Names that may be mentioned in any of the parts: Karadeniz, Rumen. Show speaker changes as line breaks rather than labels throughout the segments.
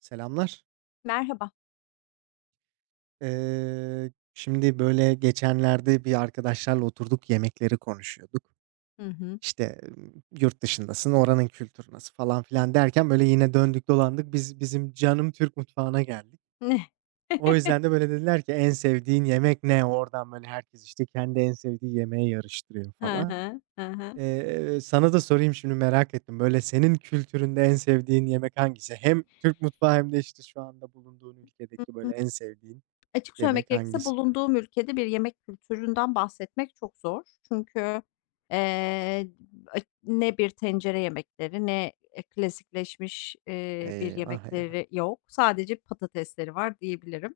Selamlar.
Merhaba.
Şimdi, böyle, geçenlerde bir arkadaşlarla oturduk, yemekleri konuşuyorduk.
Hı hı.
İşte, "Yurt dışındasın, oranın kültürü nasıl?" falan filan derken, böyle, yine döndük dolandık, bizim canım Türk mutfağına geldik.
Ne?
O yüzden de, böyle, dediler ki, "En sevdiğin yemek ne?" Oradan, böyle, herkes, işte, kendi en sevdiği yemeği yarıştırıyor
Hı
falan.
hı. Hı hı.
Sana da sorayım şimdi, merak ettim. Böyle, senin kültüründe en sevdiğin yemek hangisi? Hem Türk mutfağı hem de, işte, şu anda bulunduğun
Hı
ülkedeki, böyle,
hı.
en sevdiğin
Açık söylemek
yemek
gerekirse
hangisi?
bulunduğum ülkede bir yemek kültüründen bahsetmek çok zor. Çünkü, eee, a ne bir tencere yemekleri ne, klasikleşmiş, bir
Eyvah, eyvah.
yemekleri yok. Sadece patatesleri var diyebilirim.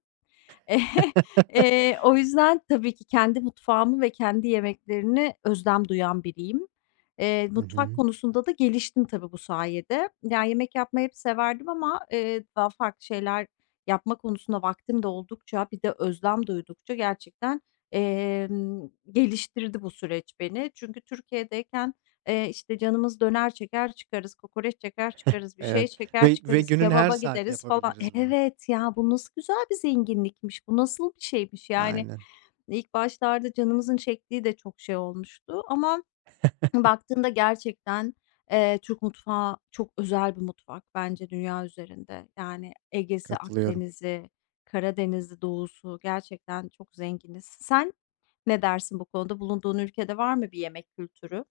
O yüzden tabii ki kendi mutfağımı ve kendi yemeklerini özlem duyan biriyim. Eee,
Hı
mutfak
hı.
konusunda da geliştim tabii bu sayede. Yani, yemek yapmayı hep severdim ama, daha farklı şeyler yapma konusunda vaktim de oldukça, bir de özlem duydukça gerçekten, emm, geliştirdi bu süreç beni. Çünkü Türkiye'deyken işte, canımız döner çeker çıkarız, kokoreç çeker çıkarız, bir şey
Evet
çeker
ve
çıkarız,
günün her
kebaba
saati
gideriz falan.
yapabiliriz bunu.
Evet, ya, bu nasıl güzel bir zenginlikmiş, bu nasıl bir şeymiş, yani,
Aynen,
ilk başlarda canımızın çektiği de çok şey olmuştu ama baktığında gerçekten, Türk mutfağı çok özel bir mutfak bence dünya üzerinde. Yani, Ege'si,
katılıyorum.
Akdeniz'i, Karadeniz'i, Doğu'su gerçekten çok zenginiz. Sen ne dersin bu konuda? Bulunduğun ülkede var mı bir yemek kültürü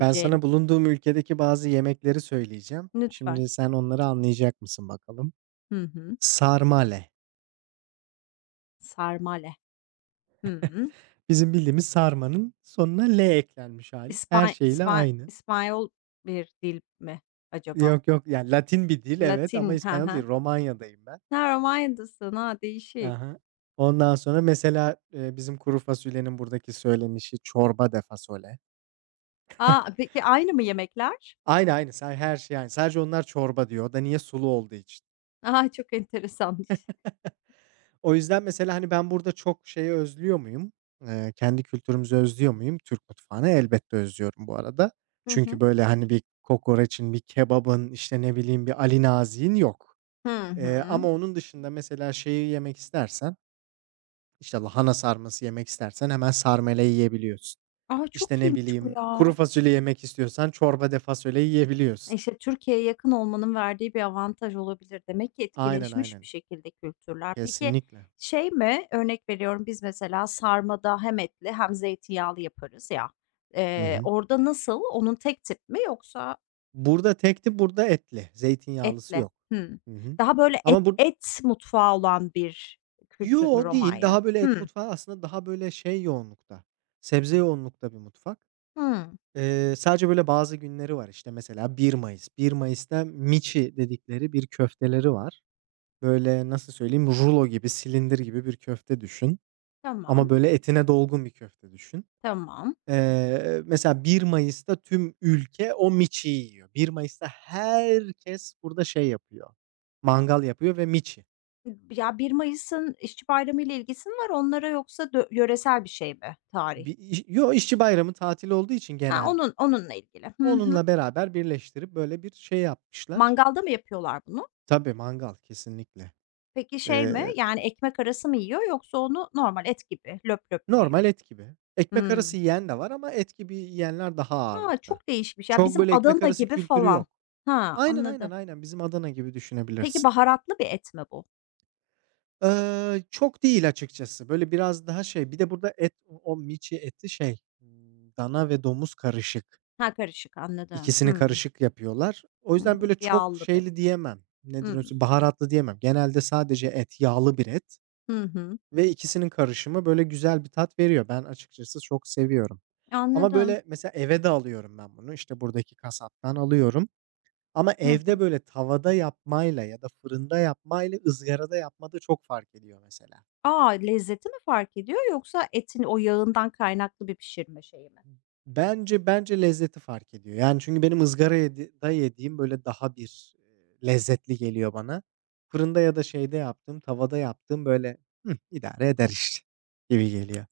Ben sana bulunduğum ülkedeki bazı yemekleri söyleyeceğim.
Lütfen.
Şimdi sen onları anlayacak mısın bakalım?
Hı hı.
Sarmale.
Sarmale. Hıı.
Bizim bildiğimiz sarmanın sonuna "le" eklenmiş hali. Her şeyle aynı.
İspanyol bir dil mi acaba?
Yok, yok, yani Latin bir dil evet ama
Latin. He
İspanyol
he.
değil. Romanya'dayım ben.
Ha, Romanya'dasın. A, değişik.
Aha. Ondan sonra mesela, bizim kuru fasulyenin buradaki söylenişi çorba de fasole."
A, peki aynı mı yemekler?
Aynı, aynı. Her şey aynı. Sadece onlar çorba diyor. O da niye? Sulu olduğu için.
A, çok enteresanmış.
O yüzden mesela, hani, ben burada çok şeyi özlüyor muyum? Kendi kültürümüzü özlüyor muyum? Türk mutfağını elbette özlüyorum bu arada.
Hı
Çünkü
hı.
böyle, hani, bir kokoreçin, bir kebabın, işte, ne bileyim, bir Ali Nazi'nin yok.
Hı hı.
Ama onun dışında mesela şeyi yemek istersen, işte, lahana sarması yemek istersen hemen sarmele yiyebiliyorsun.
A,
İşte,
çok
ne
iyiymiş bu
bileyim,
ya.
kuru fasulye yemek istiyorsan çorba de fasulye yiyebiliyorsun.
İşte, Türkiye'ye yakın olmanın verdiği bir avantaj olabilir. Demek ki
Aynen,
etkileşmiş bir
aynen.
şekilde kültürler. Peki,
Kesinlikle.
şey mi? Örnek veriyorum, biz mesela sarmada hem etli hem zeytinyağlı yaparız ya.
Hı
Eee,
hı.
orada nasıl? Onun tek tip mi yoksa
Burada tekti, burada etli. Zeytinyağlısı
etli?
yok.
Hımm.
Hı hı.
Daha böyle
Ama
et
bu
et mutfağı olan bir kültür mü
Yo, değil.
Romanya?
Daha böyle et
Hımm.
mutfağı aslında daha böyle şey yoğunlukta, sebze yoğunlukta bir mutfak.
Hımm.
Sadece böyle bazı günleri var, işte, mesela 1 Mayıs. 1 Mayıs'ta miçi dedikleri bir köfteleri var. Böyle, nasıl söyleyeyim, rulo gibi, silindir gibi bir köfte düşün ama
Tamam,
böyle etine dolgun bir köfte düşün.
tamam.
Mesela 1 Mayıs'ta tüm ülke o miçiyi yiyor. 1 Mayıs'ta herkes burada şey yapıyor, mangal yapıyor ve miçi.
Ya, bir Mayıs'ın İşçi Bayramı ile ilgisi mi var onlara yoksa dö yöresel bir şey mi tarih?
İşçi Bayramı tatili olduğu için
Ha,
genelde
onunla ilgili. Hı hı.
onunla beraber birleştirip böyle bir şey yapmışlar.
Mangalda mı yapıyorlar bunu?
Tabii, mangal kesinlikle.
Peki şey mi,
Eee,
yani ekmek arası mı yiyor yoksa onu normal et gibi löp löp mü yiyor?
Normal et gibi. Ekmek arası
Hımm.
yiyen de var ama et gibi yiyenler daha
A,
ağırlıkta.
çok değişmiş ya,
Çok
bizim
böyle ekmek
Adana
arası
gibi
kültürü
falan.
yok.
Ha,
Aynen, aynen,
anladım.
aynen. Bizim Adana gibi
Peki
düşünebilirsin.
baharatlı bir et mi bu?
Çok değil açıkçası. Böyle biraz daha şey, bir de burada et, o miçi eti şey, dana ve domuz karışık.
Ha, karışık anladım.
İkisini
Hımm.
karışık yapıyorlar. O
Hı
yüzden
hı.
böyle çok
Yağlı da.
şeyli diyemem, nedir
Hımm.
onun baharatlı diyemem. Genelde sadece et, yağlı bir et
Hı hı.
ve ikisinin karışımı böyle güzel bir tat veriyor. Ben açıkçası çok seviyorum. Ama
Anladım.
böyle mesela eve de alıyorum ben bunu. İşte buradaki kasaptan alıyorum ama
Hı
evde
hı.
böyle tavada yapmayla ya da fırında yapmayla ızgarada yapmada çok fark ediyor mesela.
A, lezzeti mi fark ediyor yoksa etin o yağından kaynaklı bir pişirme şeyi mi?
Bence lezzeti fark ediyor. Yani, çünkü benim ızgara yediğim, böyle, daha bir, lezzetli geliyor bana. Fırında ya da şeyde yaptığım, tavada yaptığım, böyle, "Hıh, idare eder işte." gibi geliyor.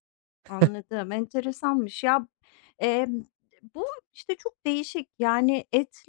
Anladım, enteresanmış. Ya, emm, bu, işte, çok değişik. Yani, et.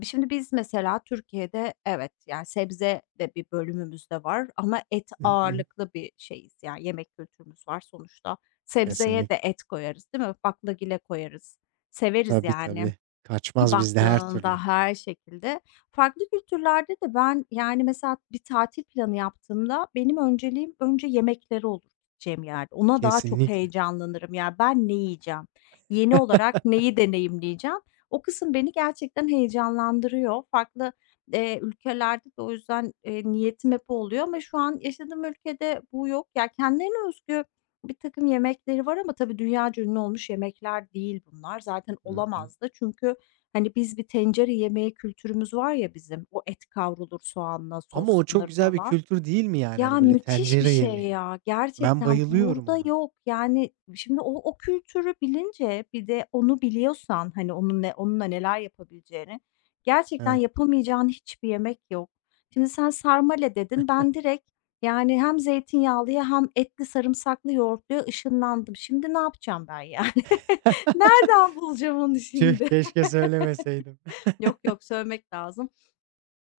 E, şimdi biz mesela Türkiye'de evet, yani, sebze de bir bölümümüz de var ama et
Hı hı.
ağırlıklı bir şeyiz. Yani, yemek kültürümüz var sonuçta. Sebzeye de
Kesinlikle.
et koyarız, değil mi? Baklagile koyarız. Severiz
Tabii,
yani.
tabii. Kaçmaz bizde her
Baktığında
türlü.
her şekilde. Farklı kültürlerde de ben, yani, mesela bir tatil planı yaptığımda benim önceliğim önce yemekleri olur gideceğim yerde. Ona daha çok
Kesinlikle.
heyecanlanırım. Yani ben ne yiyeceğim? Yeni olarak neyi deneyimleyeceğim? O kısım beni gerçekten heyecanlandırıyor. Farklı, ülkelerde de o yüzden, niyetim hep o oluyor ama şu an yaşadığım ülkede bu yok. Ya, kendilerine özgü bir takım yemekleri var ama tabii dünyaca ünlü olmuş yemekler değil bunlar. Zaten
Hı hı.
olamaz da çünkü hani, biz bir tencere yemeği kültürümüz var ya bizim, o et kavrulur soğanla,
Ama o çok
soslanır
güzel bir
falan.
kültür değil mi yani?
Ya,
Hani, böyle,
müthiş bir
tencere
şey
yemeği.
ya,
Ben
gerçekten
bayılıyorum
burada
ona.
yok. Yani, şimdi o kültürü bilince bir de onu biliyorsan, hani, onunla neler yapabileceğini, gerçekten
Evet.
yapamayacağın hiçbir yemek yok. Şimdi sen sarmale dedin, ben direkt, yani, hem zeytinyağlıya hem etli sarımsaklı yoğurtluya ışınlandım. Şimdi ne yapacağım ben, yani? Nereden bulacağım onu
Tüh,
şimdi?
keşke söylemeseydim.
Yok, yok, sövmek lazım.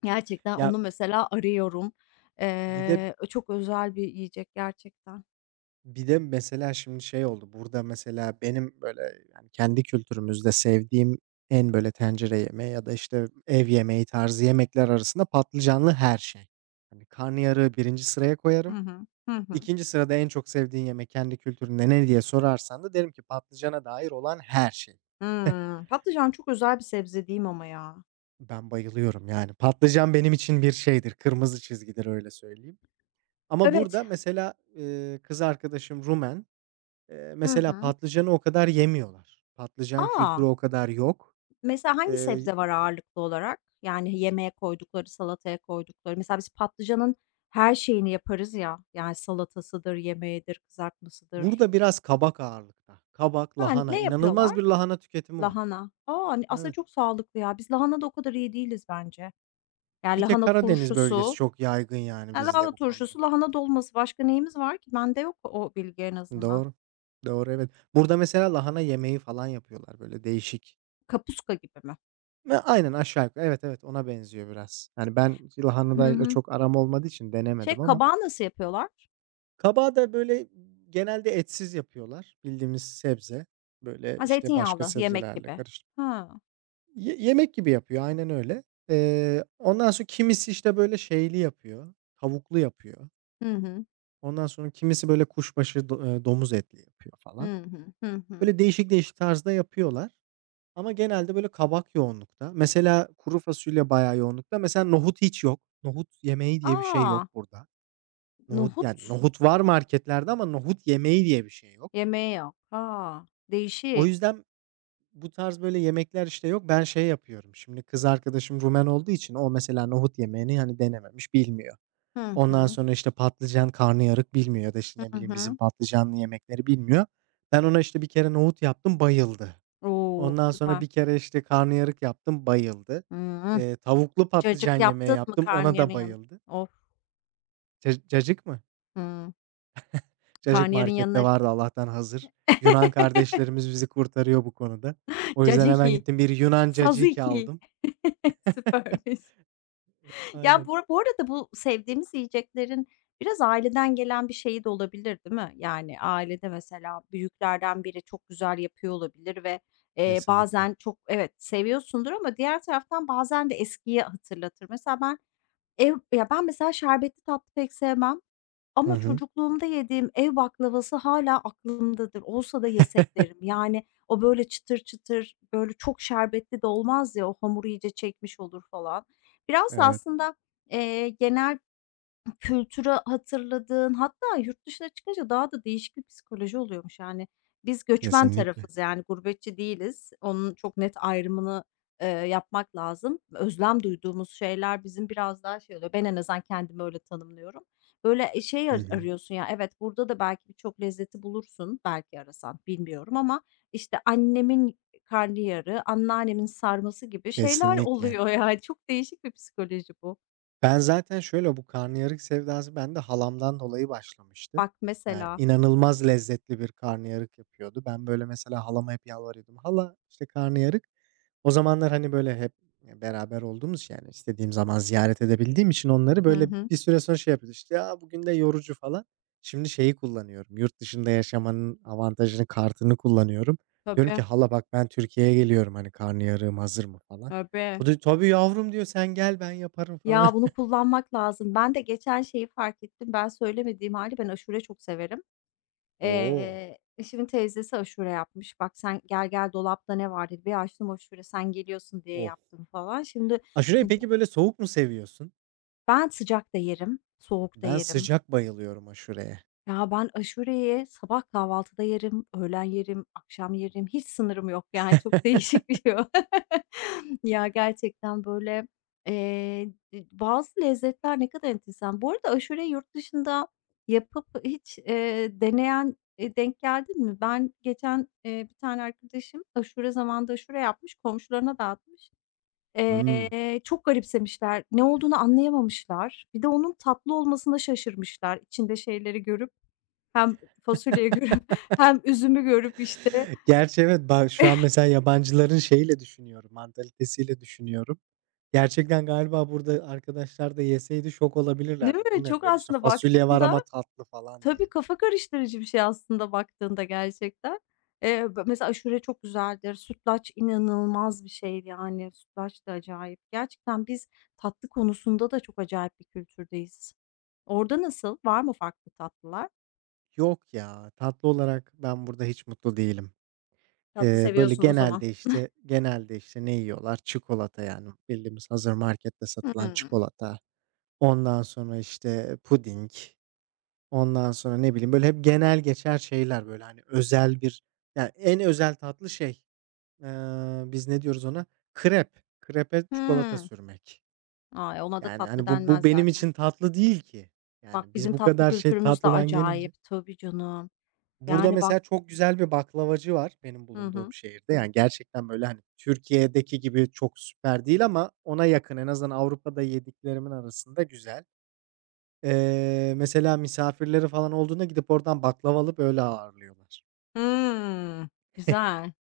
Gerçekten
Ya,
onu mesela arıyorum.
bir de
Çok özel bir yiyecek gerçekten.
Bir de mesela şimdi şey oldu, burada mesela benim böyle, yani, kendi kültürümüzde sevdiğim en böyle tencere yemeği ya da, işte, ev yemeği tarzı yemekler arasında patlıcanlı her şey. Hani, karnıyarığı birinci sıraya
Hı
koyarım.
hı. Hı hı.
2. sırada en çok sevdiğin yemek kendi kültüründe ne diye sorarsan da derim ki patlıcana dair olan her şey.
Hımm. Patlıcan çok özel bir sebze diyeyim ama ya?
Ben bayılıyorum, yani. Patlıcan benim için bir şeydir, kırmızı çizgidir, öyle söyleyeyim. Ama
Evet.
burada mesela, kız arkadaşım Rumen.
Hı
Mesela
hı.
patlıcanı o kadar yemiyorlar. Patlıcan
A!
kültürü o kadar yok.
Mesela hangi
Eee,
sebze var ağırlıklı olarak? Yani yemeğe koydukları, salataya koydukları. Mesela biz patlıcanın her şeyini yaparız ya. Yani salatasıdır, yemeğidir, kızartmasıdır.
Burada biraz kabak ağırlıkta. Kabak,
Ha,
lahana,
ne
inanılmaz
yapıyorlar?
bir lahana tüketimi var.
Lahana. Aa, aslında
Evet.
çok sağlıklı ya. Biz lahanada o kadar iyi değiliz bence. Yani
Bir tek
lahana
Karadeniz bölgesi
turşusu,
çok yaygın yani bizde
lahana
bu konuda.
turşusu, lahana dolması başka neyimiz var ki? Bende yok o bilgi en azından.
Doğru. Doğru, evet. Burada mesela lahana yemeği falan yapıyorlar böyle değişik.
Kapuska gibi mi?
Ve aynen aşağı yukarı. Evet, evet, ona benziyor biraz. Yani ben
Hı
lahanadayla
hı.
çok aram olmadığı için denemedim
Şey,
ama
kabağı nasıl yapıyorlar?
Kabağı da, böyle, genelde etsiz yapıyorlar. Bildiğimiz sebze, böyle,
Ha,
işte, başka
zeytinyağlı yemek
sebzelerle
gibi.
karıştırıp
Ha.
Yemek gibi yapıyor, aynen öyle. Ondan sonra kimisi, işte, böyle, şeyli yapıyor, tavuklu yapıyor.
Hı hı.
Ondan sonra kimisi, böyle, kuşbaşı do domuz etli yapıyor falan.
Hı hı. Hı hı.
Böyle, değişik değişik tarzda yapıyorlar ama genelde, böyle, kabak yoğunlukta. Mesela kuru fasulye bayağı yoğunlukta. Mesela nohut hiç yok. Nohut yemeği diye bir şey yok
A!
burada. Nohut,
Nohut
yani, nohut var marketlerde ama nohut yemeği diye bir şey yok.
yemeği yok. A!
O
Değişik.
yüzden bu tarz böyle yemekler, işte, yok. Ben şey yapıyorum, şimdi kız arkadaşım Rumen olduğu için o mesela nohut yemeğini, hani, denememiş, bilmiyor.
Hı
Ondan
hı.
sonra, işte, patlıcan, karnıyarık bilmiyor ya da, işte, ne
Hı
bileyim, bizim
hı.
patlıcanlı yemekleri bilmiyor. Ben ona, işte, bir kere nohut yaptım, bayıldı.
O!
Ondan sonra
Süper.
bir kere, işte, karnıyarık yaptım, bayıldı.
Hımm.
Tavuklu
Cacık
patlıcan yemeği
yaptın mı
yaptım, ona
karnıyarın
da
yanında?
bayıldı.
Of!
Cacık mı?
Hımm.
Cacık
Karnıyarın
markette
yanına
vardı Allah'tan hazır. Yunan kardeşlerimiz bizi kurtarıyor bu konuda. O yüzden hemen
caciki.
gittim bir Yunan
Sazı
caciki
2.
aldım.
Süpermiş. Ya,
Aynen.
bu arada bu sevdiğimiz yiyeceklerin biraz aileden gelen bir şeyi de olabilir, değil mi? Yani, ailede mesela büyüklerden biri çok güzel yapıyor olabilir ve,
Kesinlikle.
bazen çok evet, seviyorsundur ama diğer taraftan bazen de eskiyi hatırlatır. Mesela ben ev ya, ben mesela şerbetli tatlı pek sevmem.
Hı
Ama
hı.
çocukluğumda yediğim ev baklavası hâlâ aklımdadır. Olsa da yesek derim. Yani, o böyle çıtır çıtır, böyle çok şerbetli de olmaz ya, o hamur iyice çekmiş olur falan. Biraz da
Evet.
aslında, genel kültürü hatırladığın hatta yurt dışına çıkınca daha da değişik bir psikoloji oluyormuş. Yani, biz göçmen
Kesinlikle.
tarafız, yani, gurbetçi değiliz. Onun çok net ayrımını, yapmak lazım. Özlem duyduğumuz şeyler bizim biraz daha şey oluyor. Ben en azından kendimi öyle tanımlıyorum. Böyle, e, şey
Hı
ar
hı.
arıyorsun ya, evet, burada da belki birçok lezzeti bulursun, belki arasan, bilmiyorum ama, işte, annemin karnıyarığı, anneannemin sarması gibi şeyler
Kesinlikle.
oluyor, yani. Çok değişik bir psikoloji bu.
Ben zaten şöyle bu karnıyarık sevdası bende halamdan dolayı başlamıştı.
Bak
Yani
mesela.
inanılmaz lezzetli bir karnıyarık yapıyordu. Ben böyle mesela halama hep yalvarıyordum. Hala işte karnıyarık. O zamanlar, hani, böyle, hep, beraber olduğumuz için, yani, istediğim zaman ziyaret edebildiğim için onları,
Hı
böyle,
hı.
bir süre sonra şey yapıyorduk, işte, "Ya, bugün de yorucu." falan. Şimdi şeyi kullanıyorum, yurt dışında yaşamanın avantajını, kartını kullanıyorum. Diyorum ki,
Tabii,
"Hala bak ben Türkiye'ye geliyorum, hani, karnıyarığım hazır mı?" falan.
tabii.
O da, "Tabii yavrum." diyor, "Sen gel ben yaparım." falan.
Ya, bunu kullanmak lazım. Ben de geçen şeyi fark ettim. Ben söylemediğim hali ben aşure çok severim.
Oo,
Eşimin teyzesi aşure yapmış. "Bak sen gel gel dolapta ne var?" dedi. Bir açtım aşure, sen geliyorsun diye
of!
yaptım falan. Şimdi
Aşureyi
b
peki, böyle, soğuk mu seviyorsun?
ben sıcak da yerim, soğuk da
Ben
yerim.
sıcak bayılıyorum aşureye.
Ya, ben aşureyi sabah kahvaltıda yerim, öğlen yerim, akşam yerim. Hiç sınırım yok, yani, çok değişik bir şey o. Ya, gerçekten, böyle, eee, bazı lezzetler ne kadar enteresan. Bu arada aşureyi yurt dışında yapıp hiç, deneyen, denk geldin mi? Ben geçen, bir tane arkadaşım aşure zamanında aşure yapmış, komşularına dağıtmış.
Hıı.
Çok garipsemişler, ne olduğunu anlayamamışlar. Bir de onun tatlı olmasına şaşırmışlar içinde şeyleri görüp. Hem fasulyeyi görüp hem üzümü görüp, işte,
Gerçi evet, ba şu an mesela yabancıların şeyiyle düşünüyorum, mantalitesiyle düşünüyorum. Gerçekten galiba burada arkadaşlar da yeseydi şok
değil
olabilirlerdi. "Bu
mi?
ne
Çok
böyle?" işte,
aslında
"Fasulye var
baktığında
ama tatlı." falan diye.
tabii, kafa karıştırıcı bir şey aslında baktığında gerçekten. B mesela aşure çok güzeldir. Sütlaç inanılmaz bir şey, yani, sütlaç da acayip. Gerçekten biz tatlı konusunda da çok acayip bir kültürdeyiz. Orada nasıl? Var mı farklı tatlılar?
Yok ya, tatlı olarak ben burada hiç mutlu değilim.
Tatlı
Böyle
seviyorsun o zaman.
genelde, işte, genelde, işte, ne yiyorlar? Çikolata yani bildiğimiz hazır markette satılan
Hmm.
çikolata. Ondan sonra, işte, puding, ondan sonra ne bileyim, böyle hep genel geçer şeyler, böyle, hani, özel bir, yani en özel tatlı şey. Biz ne diyoruz ona? Krep. Krepe çikolata
Hımm.
sürmek.
Ay, ona da
Yani,
tatlı
hani, bu
denmez
benim
zaten.
için tatlı değil ki.
Bak,
Yani, biz
bizim
bu
tatlı
kadar şey
kültürümüz de
tatlıdan gelince.
acayip. Tabii canım.
Burada
Yani, bak
mesela çok güzel bir baklavacı var benim
hı
bulunduğum
hı.
şehirde. Yani, gerçekten, böyle, hani, Türkiye'deki gibi çok süper değil ama ona yakın. En azından Avrupa'da yediklerimin arasında güzel. Mesela misafirleri falan olduğunda gidip oradan baklava alıp öyle ağırlıyorlar.
Hımm, güzel.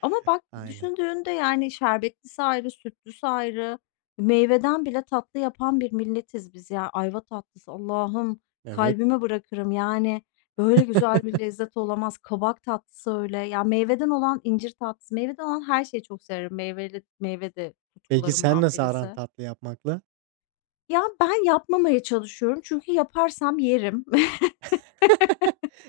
Ama bak
Aynen.
düşündüğünde, yani, şerbetlisi ayrı, sütlüsü ayrı, meyveden bile tatlı yapan bir milletiz biz ya. Ayva tatlısı, Allah'ım
Evet.
kalbime bırakırım, yani, böyle güzel bir lezzet olamaz. Kabak tatlısı öyle. Ya, meyveden olan incir tatlısı, meyveden olan her şeyi çok severim. Meyveli meyve de
Peki sen
tutkularımdan
nasıl aran
birisi.
tatlı yapmakla?
Ya, ben yapmamaya çalışıyorum çünkü yaparsam yerim.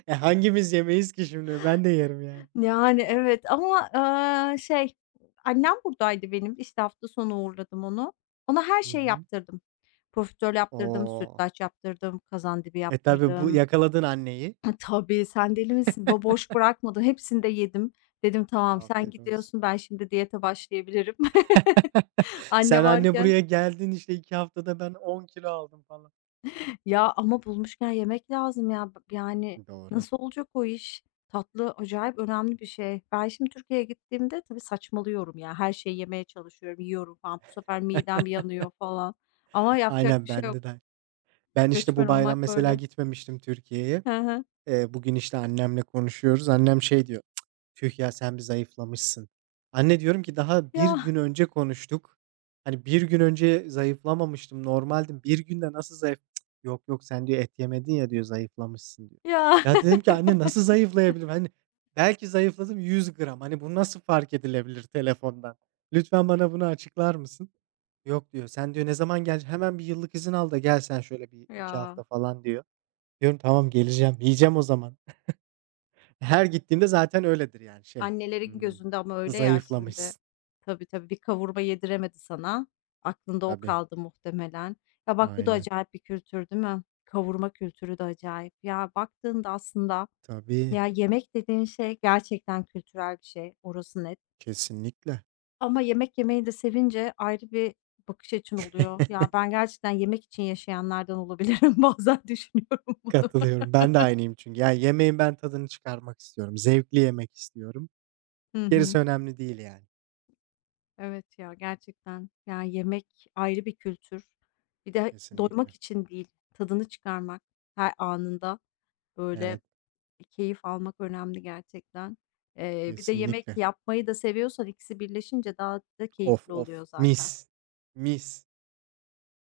E, hangimiz yemeyiz ki şimdi? Ben de yerim yani.
Yani, evet ama, aaa, şey, annem buradaydı benim. İşte, hafta sonu uğurladım onu. Ona her
Hı
şey
hı.
yaptırdım. Profiterol yaptırdım,
O!
sütlaç yaptırdım, kazandibi
E, tabii bu
yaptırdım.
yakaladın anneyi.
Ha, tabii, sen deli misin? Boş bırakmadım. Hepsini de yedim. Dedim, "Tamam, sen
Afiyet olsun.
gidiyorsun, ben şimdi diyete başlayabilirim." Anne
Sen anne
varken.
buraya geldin, işte 2 haftada ben 10 kilo aldım falan.
Ya, ama bulmuşken yemek lazım ya. B yani
Doğru.
nasıl olacak o iş? Tatlı acayip önemli bir şey. Ben şimdi Türkiye'ye gittiğimde tabii saçmalıyorum ya. Her şeyi yemeye çalışıyorum, yiyorum falan. Bu sefer midem yanıyor falan ama yapacak
Aynen
bir şey yok.
bende de. Ben, işte,
Göçmen
bu bayram
olmak
mesela
böyle.
gitmemiştim Türkiye'ye.
Hı hı.
Bugün, işte, annemle konuşuyoruz. Annem şey diyor, "Cık, Tüh ya, sen bir zayıflamışsın." Anne diyorum ki, "Daha bir gün
Ya,
önce konuştuk. Hani, bir gün önce zayıflamamıştım, normaldim. Bir günde nasıl zayıf." "Cık, Yok, yok, sen," diyor, "et yemedin ya," diyor, "zayıflamışsın." diyor.
ya,
Ya, dedim ki, "Anne, nasıl zayıflayabilirim? Hani, belki zayıfladım 100 gram. Hani, bu nasıl fark edilebilir telefondan? Lütfen bana bunu açıklar mısın?" "Yok," diyor, "sen," diyor, "ne zaman gel? Hemen bir yıllık izin al da gel sen şöyle bir 2
ya.
hafta falan." diyor. Diyorum, "Tamam, geleceğim. Yiyeceğim o zaman." Her gittiğimde zaten öyledir yani şey,
Annelerin
ımm,
gözünde ama öyle ya şimdi.
zayıflamışsın.
Tabii, tabii, bir kavurma yediremedi sana. Aklında o
Tabii,
kaldı muhtemelen. Ya, bak bu da
aynen.
acayip bir kültür değil mi? Kavurma kültürü de acayip. Ya, baktığında aslında,
Tabii,
ya, yemek dediğin şey gerçekten kültürel bir şey, orası net.
kesinlikle.
Ama yemek yemeyi de sevince ayrı bir bakış açın oluyor. Ya, ben gerçekten yemek için yaşayanlardan olabilirim. Bazen düşünüyorum bunu.
Katılıyorum. Ben de aynıyım çünkü. Yani yemeğin ben tadını çıkarmak istiyorum. Zevkli yemek istiyorum.
Hı hı.
Gerisi önemli değil yani.
Evet ya gerçekten. Yani yemek ayrı bir kültür. Bir de doymak
Kesinlikle.
için değil, tadını çıkarmak her anında böyle
Evet,
keyif almak önemli gerçekten. Bir de yemek
kesinlikle.
yapmayı da seviyorsan ikisi birleşince daha da
Of,
keyifli
of.
oluyor zaten.
Mis, mis.